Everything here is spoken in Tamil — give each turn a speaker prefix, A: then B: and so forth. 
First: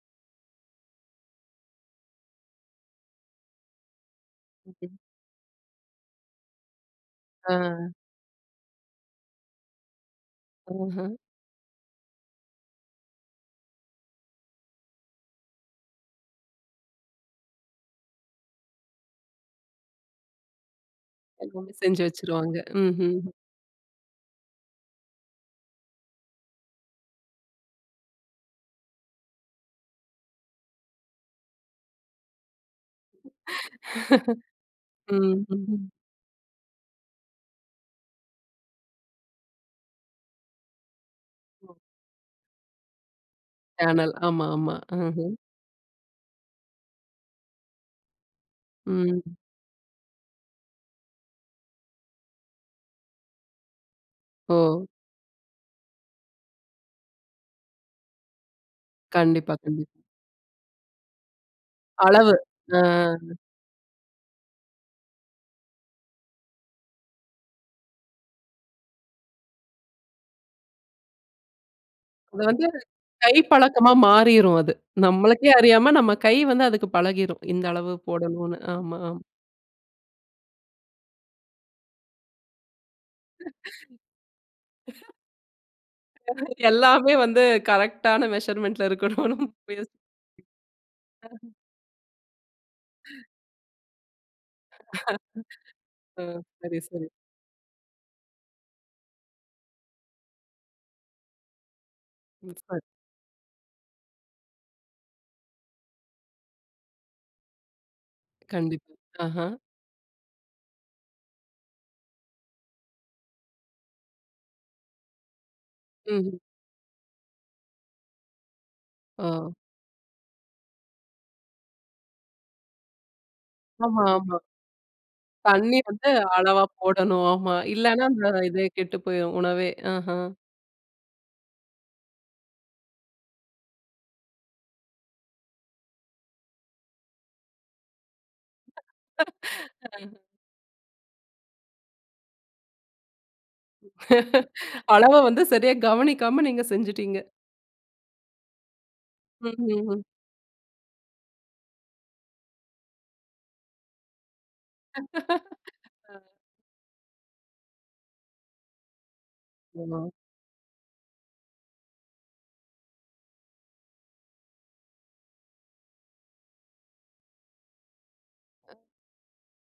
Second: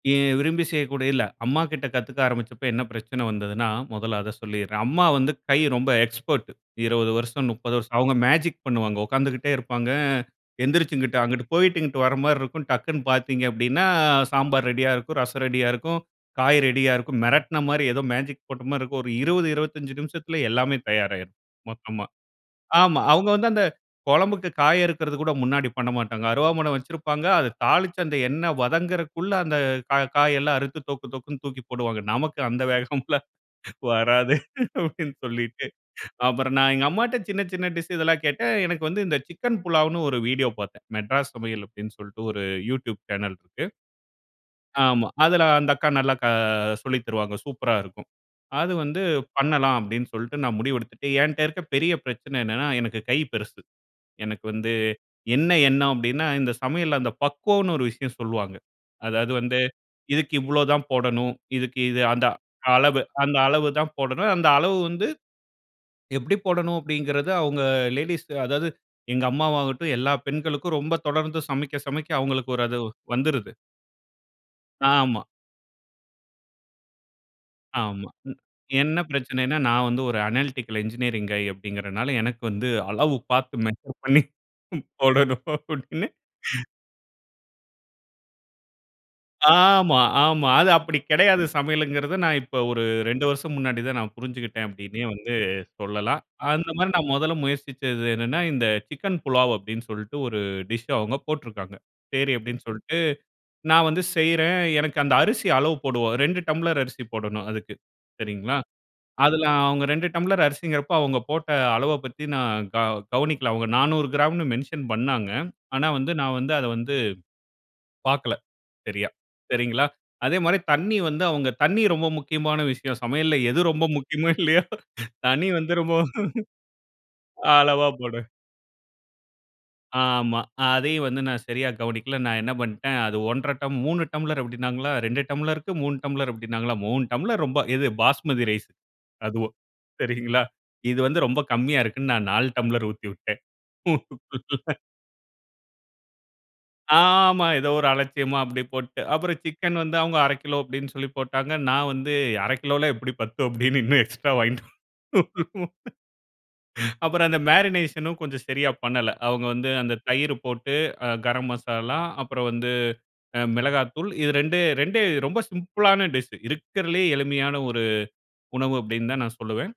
A: ஏன் விரும்பி செய்யக்கூடியது இல்ல அம்மாக்கிட்ட கத்துக்க ஆரம்பிச்சப்ப என்ன பிரச்சன வந்ததுன்னா, மொதல்ல அத சொல்லிர்றேன்.
B: [unintelligible]
A: அம்மா வந்து கை ரொம்ப எக்ஸ்பர்ட்டு 20 வருஷம்,
B: அ,
A: 30
B: அ.
A: வருஷம். அவுங்க மேஜிக் பண்ணுவாங்க. உட்கார்ந்துகிட்டே இருப்பாங்க, எந்திரிச்சு
B: ம்ஹ்ம்.
A: இங்குட்டு, அங்குட்டு போயிட்டு இங்குட்டு வர்றமாரி இருக்கும். டக்குன்னு பார்த்தீங்க அப்பிடீன்னா சாம்பார் ரெடியா இருக்கும், ரசம் ரெடியா இருக்கும், காய் ரெடியா இருக்கும். மெரட்ன மாரி, ஏதோ மேஜிக் போட்டமாரி இருக்கும். ஒரு 0:20, 0:25 நிமிஷத்தில எல்லாமே தயாராயிரும்.
B: எல்லாமே செஞ்சு
A: மொத்தமா.
B: வச்சுருவாங்க.
A: ஆமா,
B: ம்ஹ்ம்.
A: அவுங்க வந்து அந்த கொழம்புக்கு காய் அறுக்குறதுகூட முன்னாடி பண்ணமாட்டாங்க. அருவாமன வச்சுருப்பாங்க. அத தாளிச்சு அந்த எண்ண வதங்குறக்குள்ள அந்த கா காயெல்லாம் அறுத்து, தொக்கு, தொக்குன்னு தூக்கி போடுவாங்க. நமக்கு அந்த வேகம்ல்லாம் வராது அப்பிடீன்னு
B: ம்ஹ்ம்,
A: சொல்லிட்டு
B: ம்.
A: அப்புறம் நான் எங்க அம்மாட்ட சின்ன, சின்ன டிஷ் இதெல்லாம் கேட்டேன். எனக்கு வந்து இந்த சிக்கன் புலாவ்ன்னு ஒரு வீடியோ பார்த்தேன். "மெட்ராஸ் சமையல்" அப்பிடீன்னு சொல்ட்டு ஒரு யூட்யூப் சேனல் இருக்கு.
B: சேனல். ஆமா, ஆமா.
A: ஆமா.
B: ம்ஹ்ம்.
A: அதுல அந்த அக்கா நல்லா க சொல்லி தருவாங்க. சூப்பரா இருக்கும். அது வந்து
B: ம்.
A: பண்ணலாம். அப்பிடீன்னு சொல்ட்டு நான் முடிவெடுத்துட்டு, என்ட்ட இருக்க பெரிய பிரச்சனை என்னன்னா, எனக்கு கை பெருசு. எனக்கு வந்து
B: ஓ!
A: என்ன எண்ணம் அப்பிடீன்னா, இந்த சமையல்ல அந்த பக்குவம்ன்னு ஒரு விஷயம் சொல்லுவாங்க. அதாவது
B: கண்டிப்பா,
A: வந்து,
B: கண்டிப்பா.
A: இதுக்கு இவ்ளோதான் போடணும், இதுக்கு இது, அந்த
B: அளவு.
A: அளவு,
B: அ.
A: அந்த அளவு தான் போடணும், அந்த அளவு வந்து, எப்படி போடணும்? அப்பிடீங்கறது அவுங்க லேடீஸ், அதாவது எங்க அம்மாவாகட்டும், எல்லா பெண்களுக்கும் ரொம்ப தொடர்ந்து சமைக்க, சமைக்க
B: [unintelligible]
A: அவுங்களுக்கு ஒரு
B: வந்து
A: அது
B: கை
A: வந்துருது.
B: பழக்கமா மாறிரும் அது.
A: ஆமா.
B: நம்மளுக்கே அறியாம நம்ம கை வந்து அதுக்கு பழகிரும். இந்த அளவு
A: ஆமா.
B: போடணுன்னு. ஆமா.
A: என்ன பிரச்சனைன்னா, நான் வந்து ஒரு அனேலிட்டிக்கல் என்ஜினியரிங் கய் அப்பிடீங்கிறனால எனக்கு வந்து, அளவு பார்த்து மெஷர் பண்ணி போடணும். அப்பிடீன்னு
B: எல்லாமே வந்து கரெக்டான மெஷர்மென்ட்ல இருக்கணும்ன்னு பேசு
A: ஆமா, ஆமா. அத அப்பிடி கெடையாது.
B: அ.
A: சமையலுங்கிறது, நான் இப்ப ஒரு 2 வருஷம் முன்னாடி தான் நான் புரிஞ்சுக்கிட்டேன், அப்பிடீன்னே வந்து சொல்லலாம்.
B: அ சரி,
A: அந்தமாரி
B: சரி.
A: நான் மொதல்ல முயற்சிச்சது என்னன்னா, இந்த சிக்கன் புலாவ் அப்பிடீன்னு சொல்ட்டு ஒரு டிஷ் அவுங்க போட்ருக்காங்க. சரி அப்பிடீன்னு
B: [unintelligible]
A: சொல்ட்டு, நான் வந்து செய்றேன். எனக்கு அந்த அரிசி அளவு போடுவோம். 2 டம்ளர் அரிசி போடணும். அதுக்கு, சரிங்களா!
B: கண்டிப்
A: அதுல
B: ஆஹா.
A: அவங்க 2 டம்ளர் அரிசிங்கிறப்ப அவுங்க போட்ட அளவ பத்தி நான் க கவனிக்கல. அவுங்க 400 கிராம்ன்னு மென்ஷன் பண்ணாங்க. ஆனா வந்து நான்
B: ம்ஹ்ம்.
A: வந்து, அத வந்து பார்க்கல சரியா.
B: ஓ!
A: சரிங்களா! அதேமாரி தண்ணீ வந்து அவுங்க, தண்ணீ ரொம்ப முக்கியமான விஷயம். சமையல்ல எது ரொம்ப
B: ஆமா,
A: முக்கியமோ!
B: ஆமா.
A: இல்லையோ! தண்ணீ வந்து
B: தண்ணீ
A: ரொம்ப,
B: வந்து அளவா போடணும். ஆமா,
A: அளவா
B: இல்லன்னா
A: போட
B: அந்த இதே கெட்டு போயிரும், உணவே. ஆஹா.
A: ஆமா. அதையும் வந்து நான் சரியா கவனிக்கல. நான் என்ன பண்ணிட்டேன், அது 1 1/2 டம் 3 டம்ளர் அப்பிடீன்னாங்களா! 2 டம்ளர்க்கு 3 டம்ப்ளர் அப்பிடீன்னாங்களா! 3 டம்ளர் ரொம்ப, எது பாஸ்மதி ரைஸ் அதுவும், சரிங்களா! இது வந்து ரொம்ப கம்மியா இருக்குன்னு, நான் 4 டம்பளர் ஊத்திவிட்டேன்
B: அளவ வந்து சரியா கவனிக்காம, நீங்க செஞ்சுட்டீங்க.
A: ஆமா ஏதோ ஒரு அலட்சியமா அப்பிடியே போட்டு. அப்பறம்
B: ம்.
A: சிக்கன்
B: ம்.
A: வந்து
B: ம்.
A: அவங்க 1/2 கிலோ அப்பிடீன்னு சொல்லி போட்டாங்க. நான் வந்து '1/2 கிலோவல்லாம் எப்பிடி பத்தும்?' அப்பிடீன்னு இன்னும் எக்ஸ்ட்ரா வாங்கிட்டு
B: அ.
A: [unintelligible] அப்பறம் அந்த மேரினேஷன் ம் கொஞ்சம் சரியா பண்ணல. அவுங்க வந்து அந்த
B: ஆமா.
A: தயிர் போட்டு, அ கரம் மசாலா, அப்பறம் வந்து அ மிளகாய்த்தூள். இது 2. 2 ரொம்ப சிம்பிளான டிஷ். இருக்கிறதுலே எளிமையான ஒரு உணவு அப்பிடீன்னு தான் நான் சொல்லுவேன்.